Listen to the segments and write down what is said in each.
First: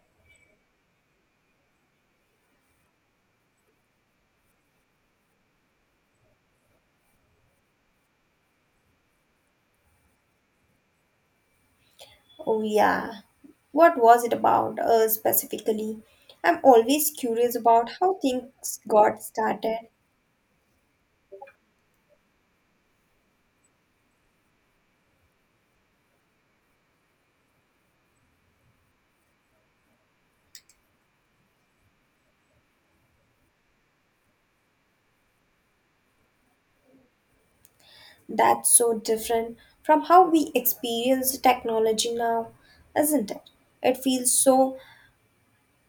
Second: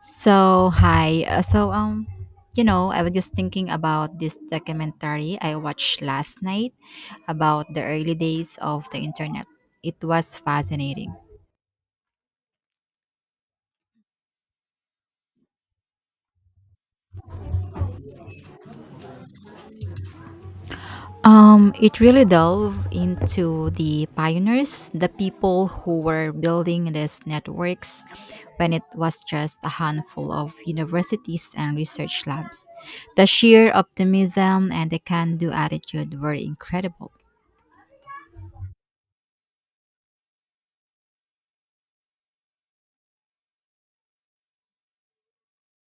So hi. So you know, I was just thinking about this documentary I watched last night about the early days of the internet. It was fascinating. Oh, yeah. What was it about, specifically? I'm always curious about how things got started. It really delved into the pioneers, the people who were building these networks when it was just a handful of universities and research labs. The sheer optimism and the can-do attitude were incredible. That's so different from how we experience technology now, isn't it? It feels so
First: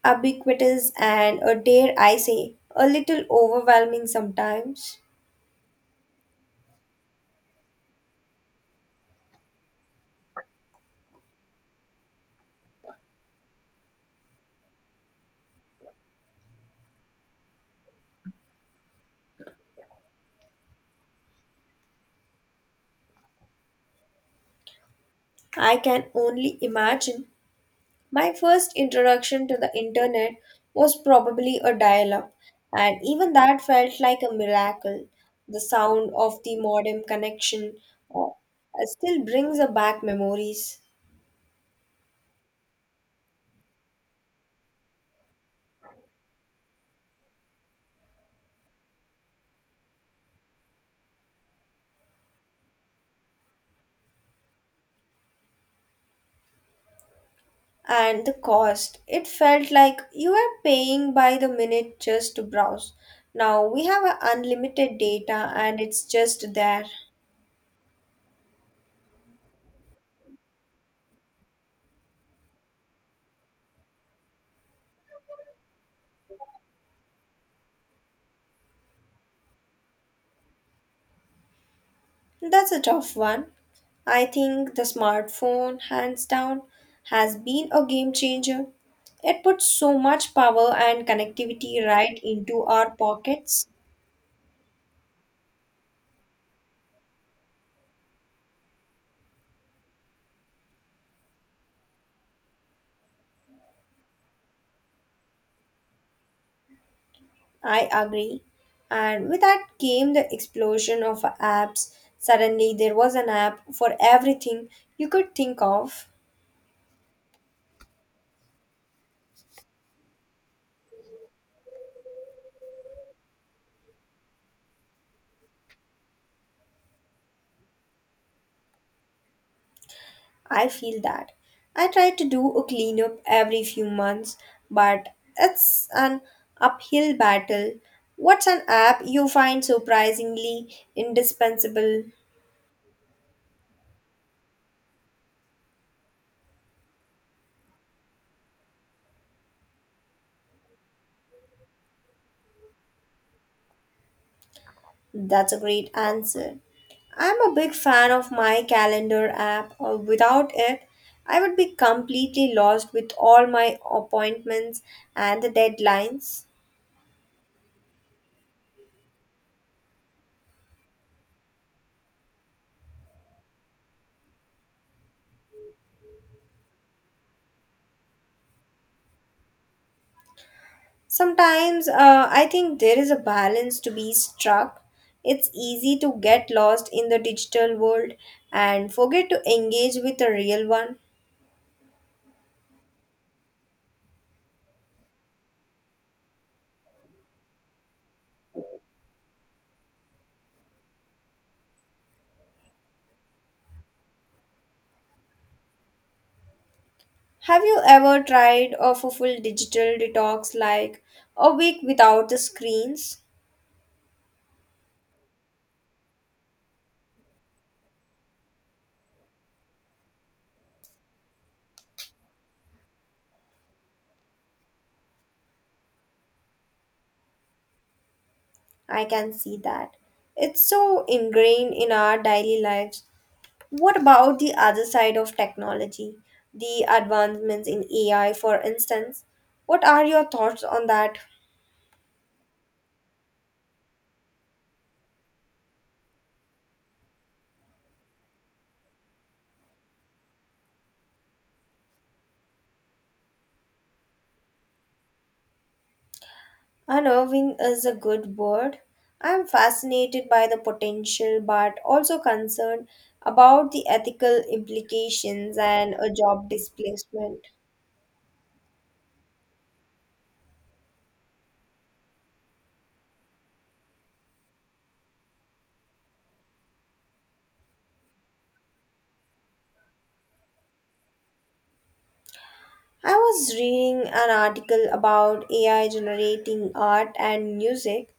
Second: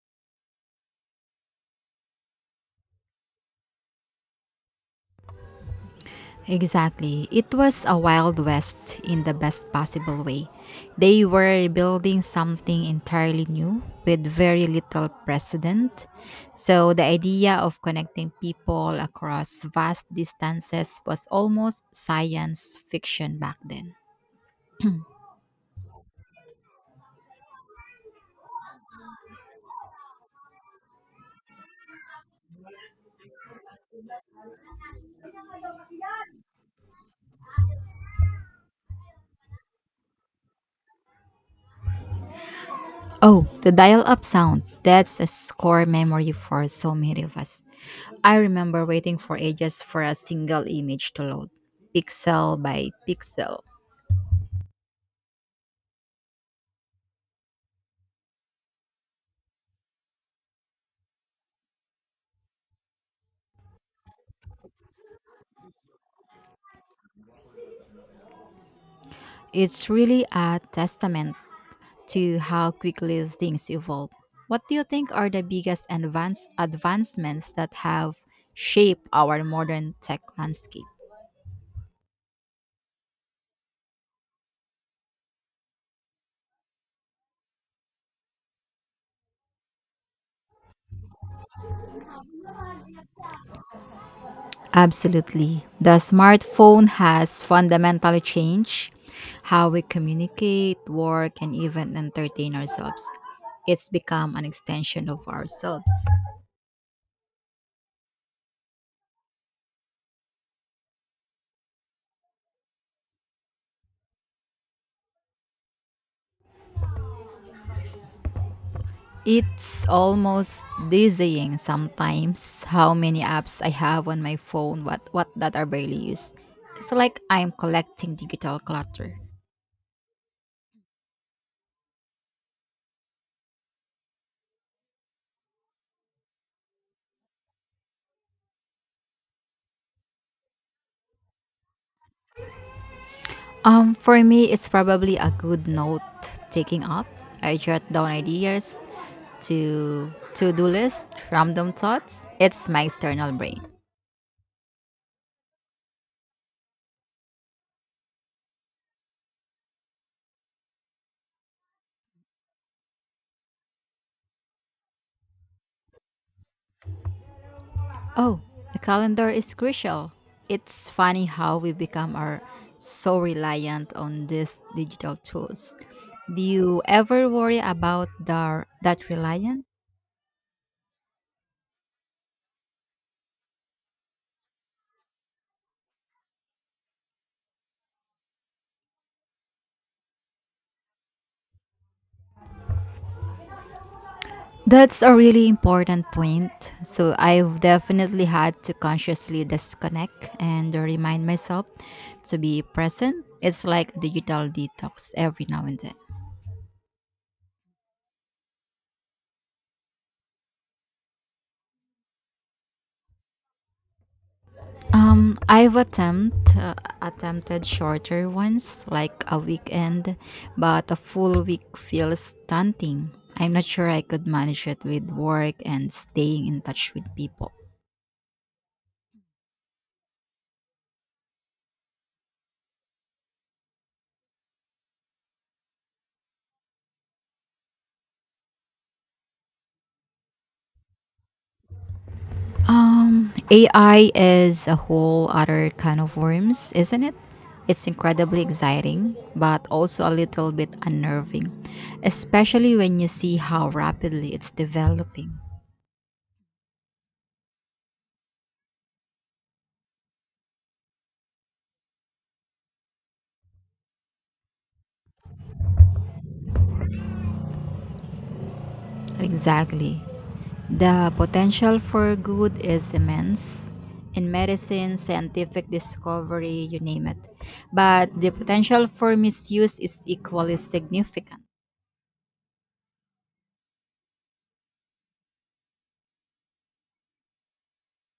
ubiquitous and, dare I say, a little overwhelming sometimes. Exactly. It was a Wild West in the best possible way. They were building something entirely new with very little precedent. So the idea of connecting people across vast distances was almost science fiction back then. I can only imagine. My first introduction to the internet was probably a dial up, and even that felt like a miracle. The sound of the modem connection uh, still brings back memories. Oh, the dial up sound. That's a core memory for so many of us. I remember waiting for ages for a single image to load, pixel by pixel. And the cost, it felt like you were paying by the minute just to browse. Now we have a unlimited data and it's just there. It's really a testament to how quickly things evolve. What do you think are the biggest advancements that have shaped our modern tech landscape? That's a tough one. I think the smartphone, hands down, has been a game changer. It puts so much power and connectivity right into our pockets. Absolutely. The smartphone has fundamentally changed how we communicate, work, and even entertain ourselves. It's become an extension of ourselves. I agree. And with that came the explosion of apps. Suddenly, there was an app for everything you could think of. It's almost dizzying sometimes how many apps I have on my phone what that are barely used. It's like I'm collecting digital clutter. I feel that. I try to do a cleanup every few months, but it's an uphill battle. What's an app you find surprisingly indispensable? For me it's probably a good note taking up. I jot down ideas to to-do list, random thoughts. It's my external brain. That's a great answer. I'm a big fan of my calendar app. Without it, I would be completely lost with all my appointments and the deadlines. Oh, the calendar is crucial. It's funny how we become are so reliant on these digital tools. Do you ever worry about that reliance? Sometimes I think there is a balance to be struck. It's easy to get lost in the digital world and forget to engage with the real one. That's a really important point. So I've definitely had to consciously disconnect and remind myself to be present. It's like a digital detox every now and then. Have you ever tried of a full digital detox like a week without the screens? I've attempted shorter ones like a weekend, but a full week feels stunting. I'm not sure I could manage it with work and staying in touch with people. I can see that. It's so ingrained in our daily lives. What about the other side of technology? The advancements in AI, for instance. What are your thoughts on that? AI is a whole other kind of worms, isn't it? It's incredibly exciting, but also a little bit unnerving, especially when you see how rapidly it's developing. Unnerving is a good word. I am fascinated by the potential but also concerned about the ethical implications and a job displacement. Exactly. The potential for good is immense in medicine, scientific discovery, you name it. But the potential for misuse is equally significant. I was reading an article about AI generating art and music.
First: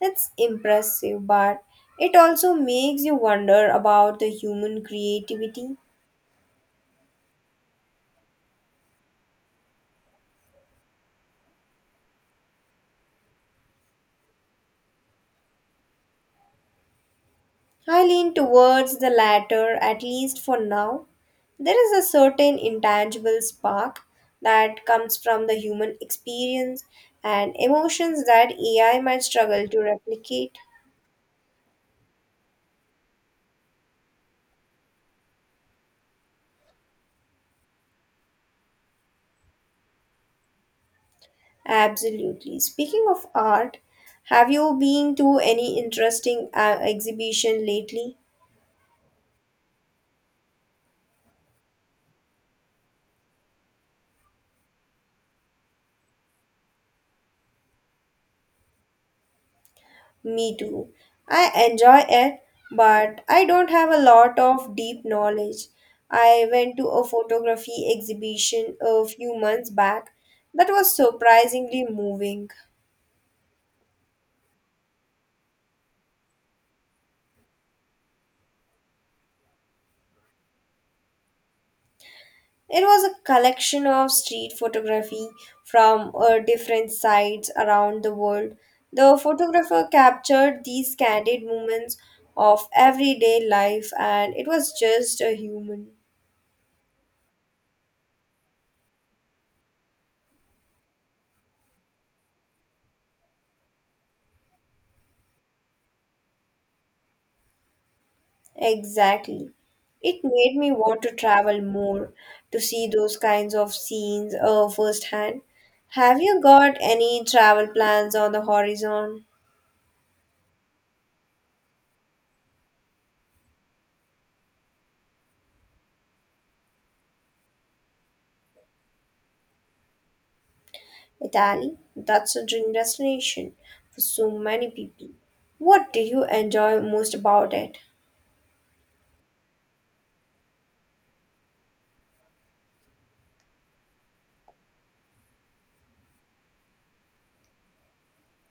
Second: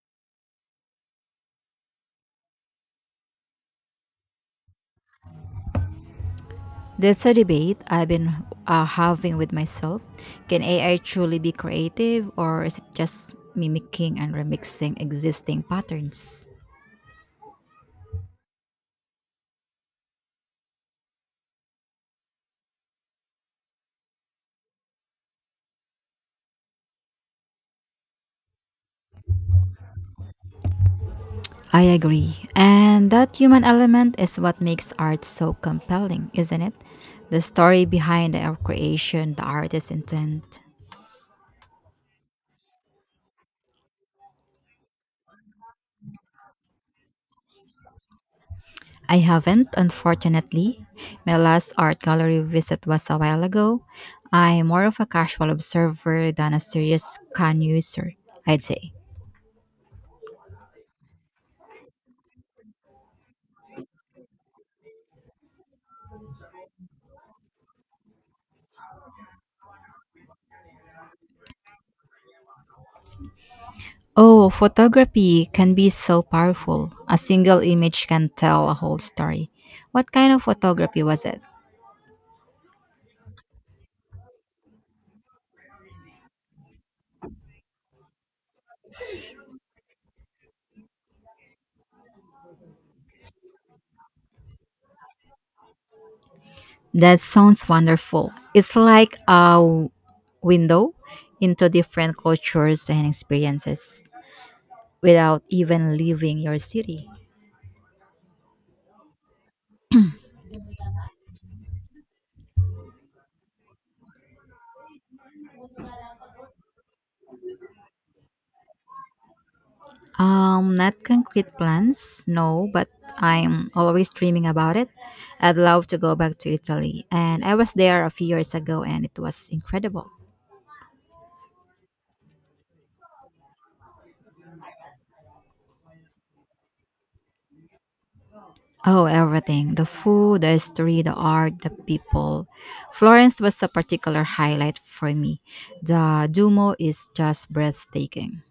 It's impressive, but it also makes you wonder about the human creativity. That's a debate I've been having with myself. Can AI truly be creative, or is it just mimicking and remixing existing patterns? I lean towards the latter, at least for now. There is a certain intangible spark that comes from the human experience and emotions that AI might struggle to replicate. I agree. And that human element is what makes art so compelling, isn't it? The story behind our creation, the artist's intent. Absolutely. Speaking of art, have you been to any interesting exhibition lately? I haven't, unfortunately. My last art gallery visit was a while ago. I'm more of a casual observer than a serious can user, I'd say. Me too. I enjoy it, but I don't have a lot of deep knowledge. I went to a photography exhibition a few months back that was surprisingly moving. Oh, photography can be so powerful. A single image can tell a whole story. What kind of photography was it? It was a collection of street photography from different sites around the world. The photographer captured these candid moments of everyday life, and it was just a human. That sounds wonderful. It's like a window into different cultures and experiences without even leaving your city. Exactly. It made me want to travel more to see those kinds of scenes firsthand. Have you got any travel plans on the horizon? Not concrete plans, no, but I'm always dreaming about it. I'd love to go back to Italy, and I was there a few years ago, and it was incredible. Italy, that's a dream destination for so many people. What did you enjoy most about it? Oh, everything the food, the history, the art, the people. Florence was a particular highlight for me. The Duomo is just breathtaking.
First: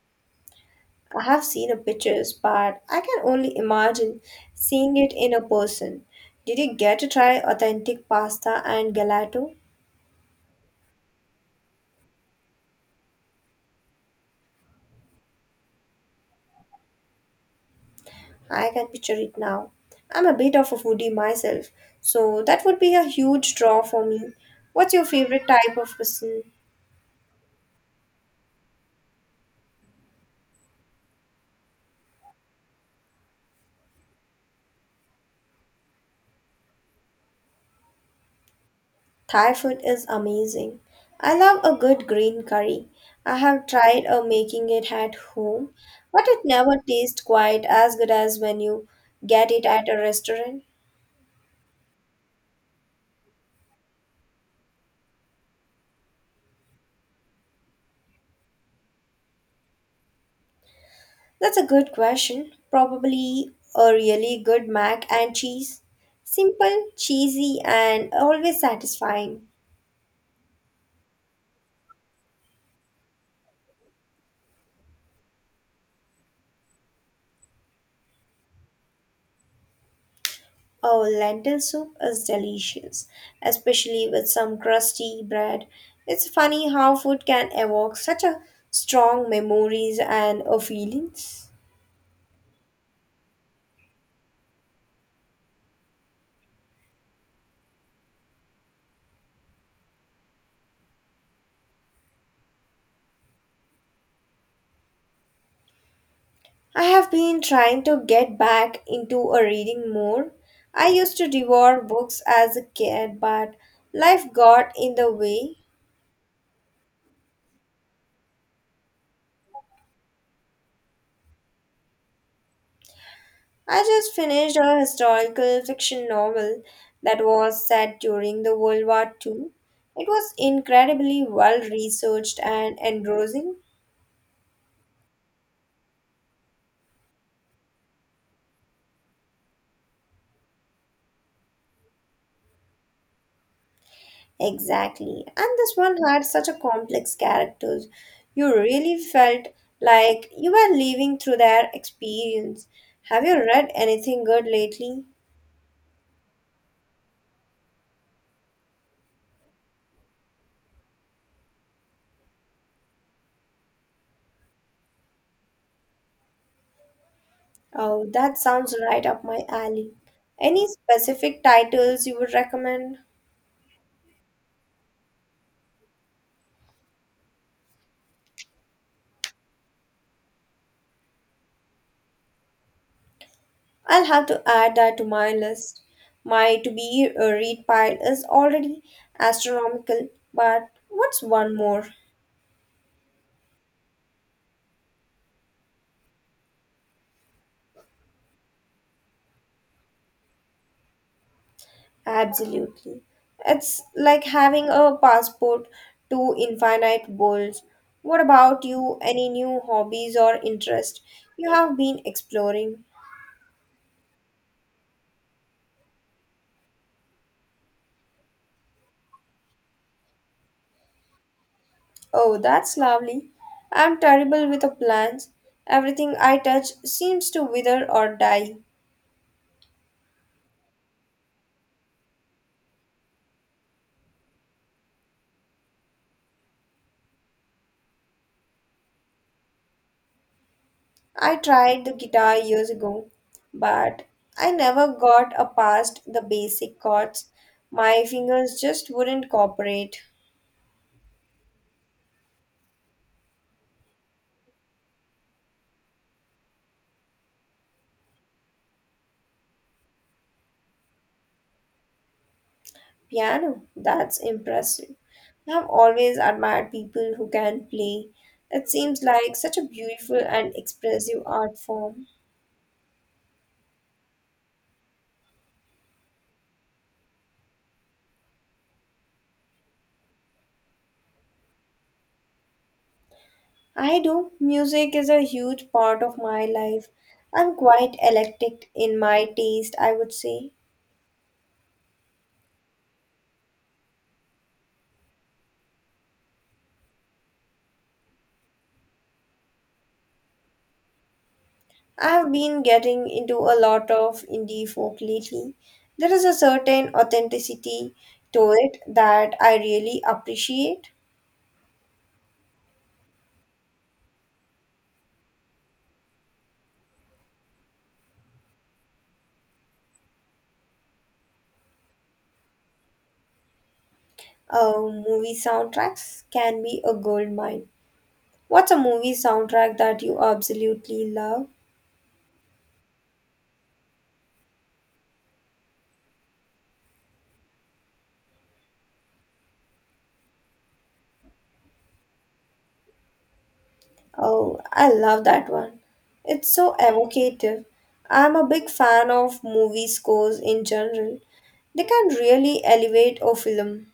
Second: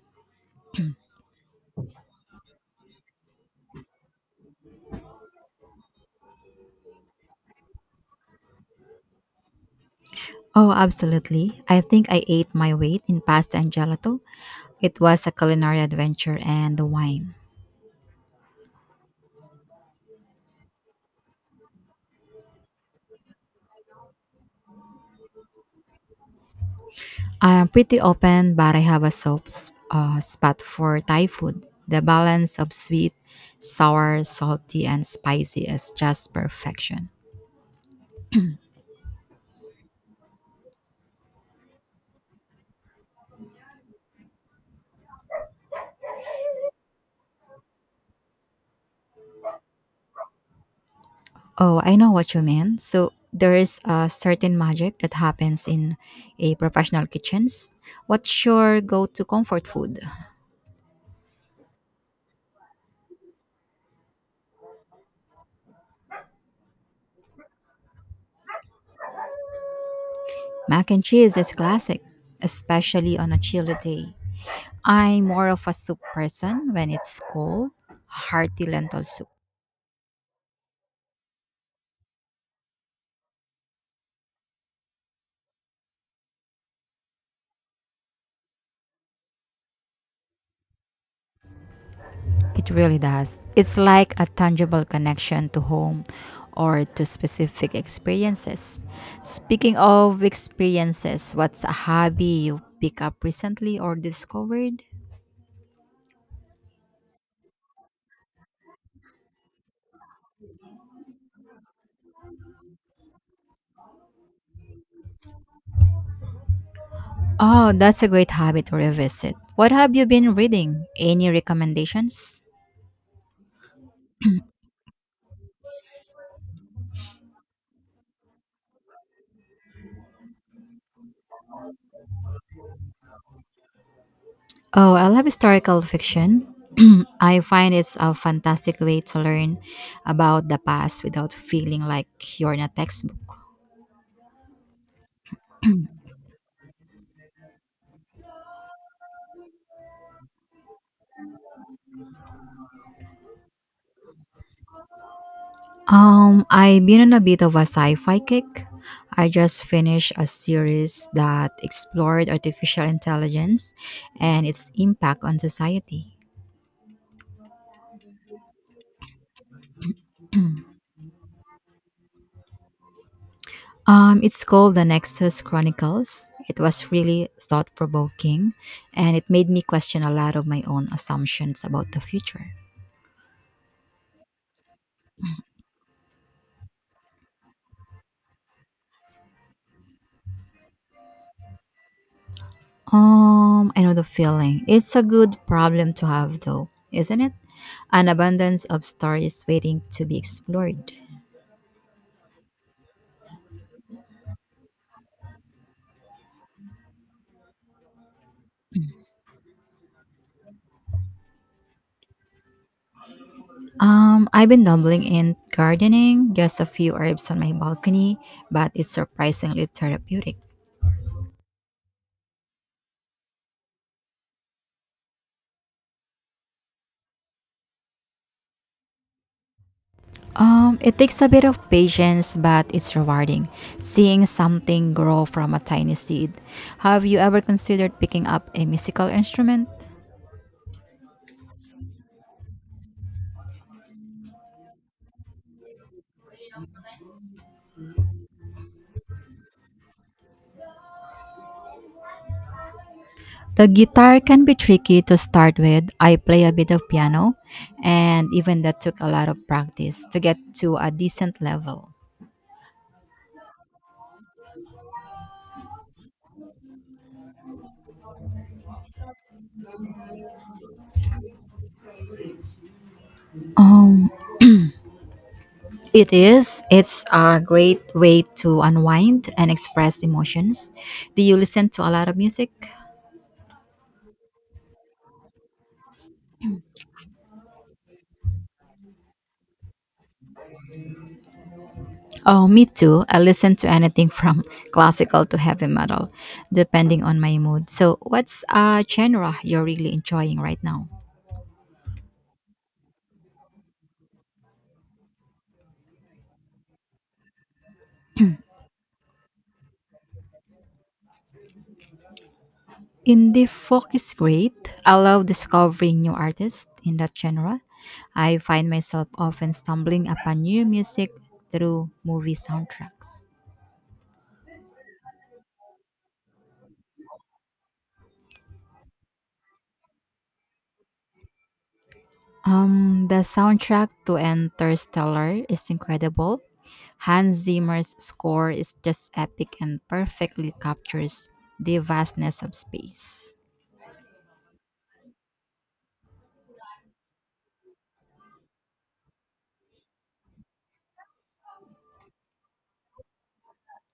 I have seen the pictures, but I can only imagine seeing it in a person. Did you get to try authentic pasta and gelato? Oh, absolutely. I think I ate my weight in pasta and gelato. It was a culinary adventure and the wine. I can picture it now. I'm a bit of a foodie myself, so that would be a huge draw for me. What's your favorite type of cuisine? I'm pretty open, but I have a spot for Thai food. The balance of sweet, sour, salty, and spicy is just perfection. Thai food is amazing. I love a good green curry. I have tried making it at home, but it never tastes quite as good as when you get it at a restaurant. Oh, I know what you mean. So there is a certain magic that happens in a professional kitchens. What's your go-to comfort food? That's a good question. Probably a really good mac and cheese. Simple, cheesy, and always satisfying. Mac and cheese is classic, especially on a chilly day. I'm more of a soup person when it's cold, hearty lentil soup. Oh, lentil soup is delicious, especially with some crusty bread. It's funny how food can evoke such a strong memories and feelings. It really does. It's like a tangible connection to home or to specific experiences. Speaking of experiences, what's a hobby you picked up recently or discovered? I have been trying to get back into a reading more. I used to devour books as a kid, but life got in the way. Oh, that's a great habit to revisit. What have you been reading? Any recommendations? I just finished a historical fiction novel that was set during the World War II. It was incredibly well researched and engrossing. Oh, I love historical fiction. I find it's a fantastic way to learn about the past without feeling like you're in a textbook. Exactly. And this one had such a complex characters. You really felt like you were living through their experience. Have you read anything good lately? I've been on a bit of a sci-fi kick. I just finished a series that explored artificial intelligence and its impact on society. Oh, that sounds right up my alley. Any specific titles you would recommend? It's called The Nexus Chronicles. It was really thought-provoking and it made me question a lot of my own assumptions about the future. I'll have to add that to my list. My to be read pile is already astronomical, but what's one more? I know the feeling. It's a good problem to have though, isn't it? An abundance of stories waiting to be explored. Absolutely. It's like having a passport to infinite worlds. What about you? Any new hobbies or interests you have been exploring? I've been dabbling in gardening, just a few herbs on my balcony, but it's surprisingly therapeutic. Oh, that's lovely. I'm terrible with the plants. Everything I touch seems to wither or die. It takes a bit of patience, but it's rewarding seeing something grow from a tiny seed. Have you ever considered picking up a musical instrument? I tried the guitar years ago, but I never got a past the basic chords. My fingers just wouldn't cooperate. The guitar can be tricky to start with. I play a bit of piano, and even that took a lot of practice to get to a decent level. Piano, that's impressive. I've always admired people who can play. It seems like such a beautiful and expressive art form. Um, It is. It's a great way to unwind and express emotions. Do you listen to a lot of music? I do. Music is a huge part of my life. I'm quite eclectic in my taste, I would say. Oh, me too. I listen to anything from classical to heavy metal, depending on my mood. So, what's a genre you're really enjoying right now? I have been getting into a lot of indie folk lately. There is a certain authenticity to it that I really appreciate. Indie folk is great. I love discovering new artists in that genre. I find myself often stumbling upon new music through movie soundtracks. Movie soundtracks can be a gold mine. What's a movie soundtrack that you absolutely love? The soundtrack to Interstellar is incredible. Hans Zimmer's score is just epic and perfectly captures the vastness of space. Oh, I love that one. It's so evocative. I'm a big fan of movie scores in general. They can really elevate a film.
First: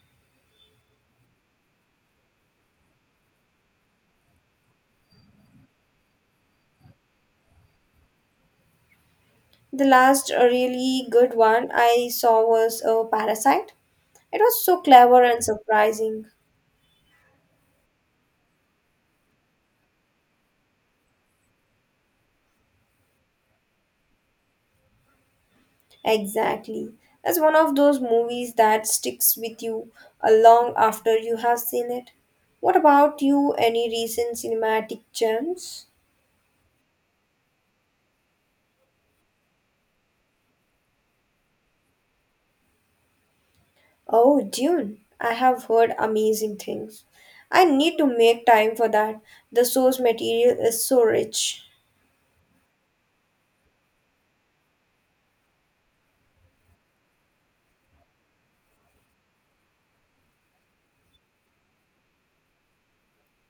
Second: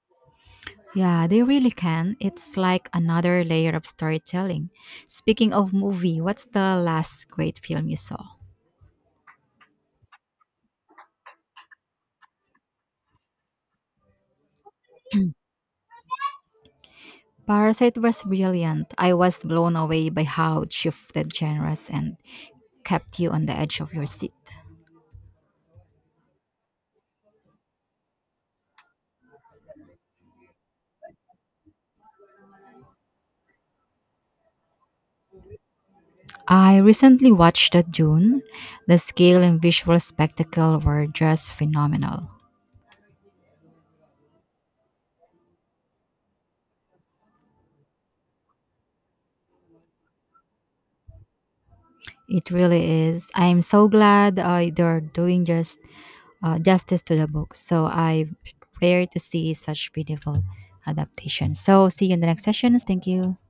Yeah, they really can. It's like another layer of storytelling. Speaking of movie, what's the last great film you saw? The last really good one I saw was a Parasite. It was so clever and surprising. Parasite was brilliant. I was blown away by how it shifted genres and kept you on the edge of your seat. Exactly. It's one of those movies that sticks with you long after you have seen it. What about you? Any recent cinematic gems? I recently watched the Dune. The scale and visual spectacle were just phenomenal. Oh, Dune. I have heard amazing things. I need to make time for that. The source material is so rich. It really is. I'm so glad they're doing justice to the book. So I rare to see such beautiful adaptations. So see you in the next sessions. Thank you.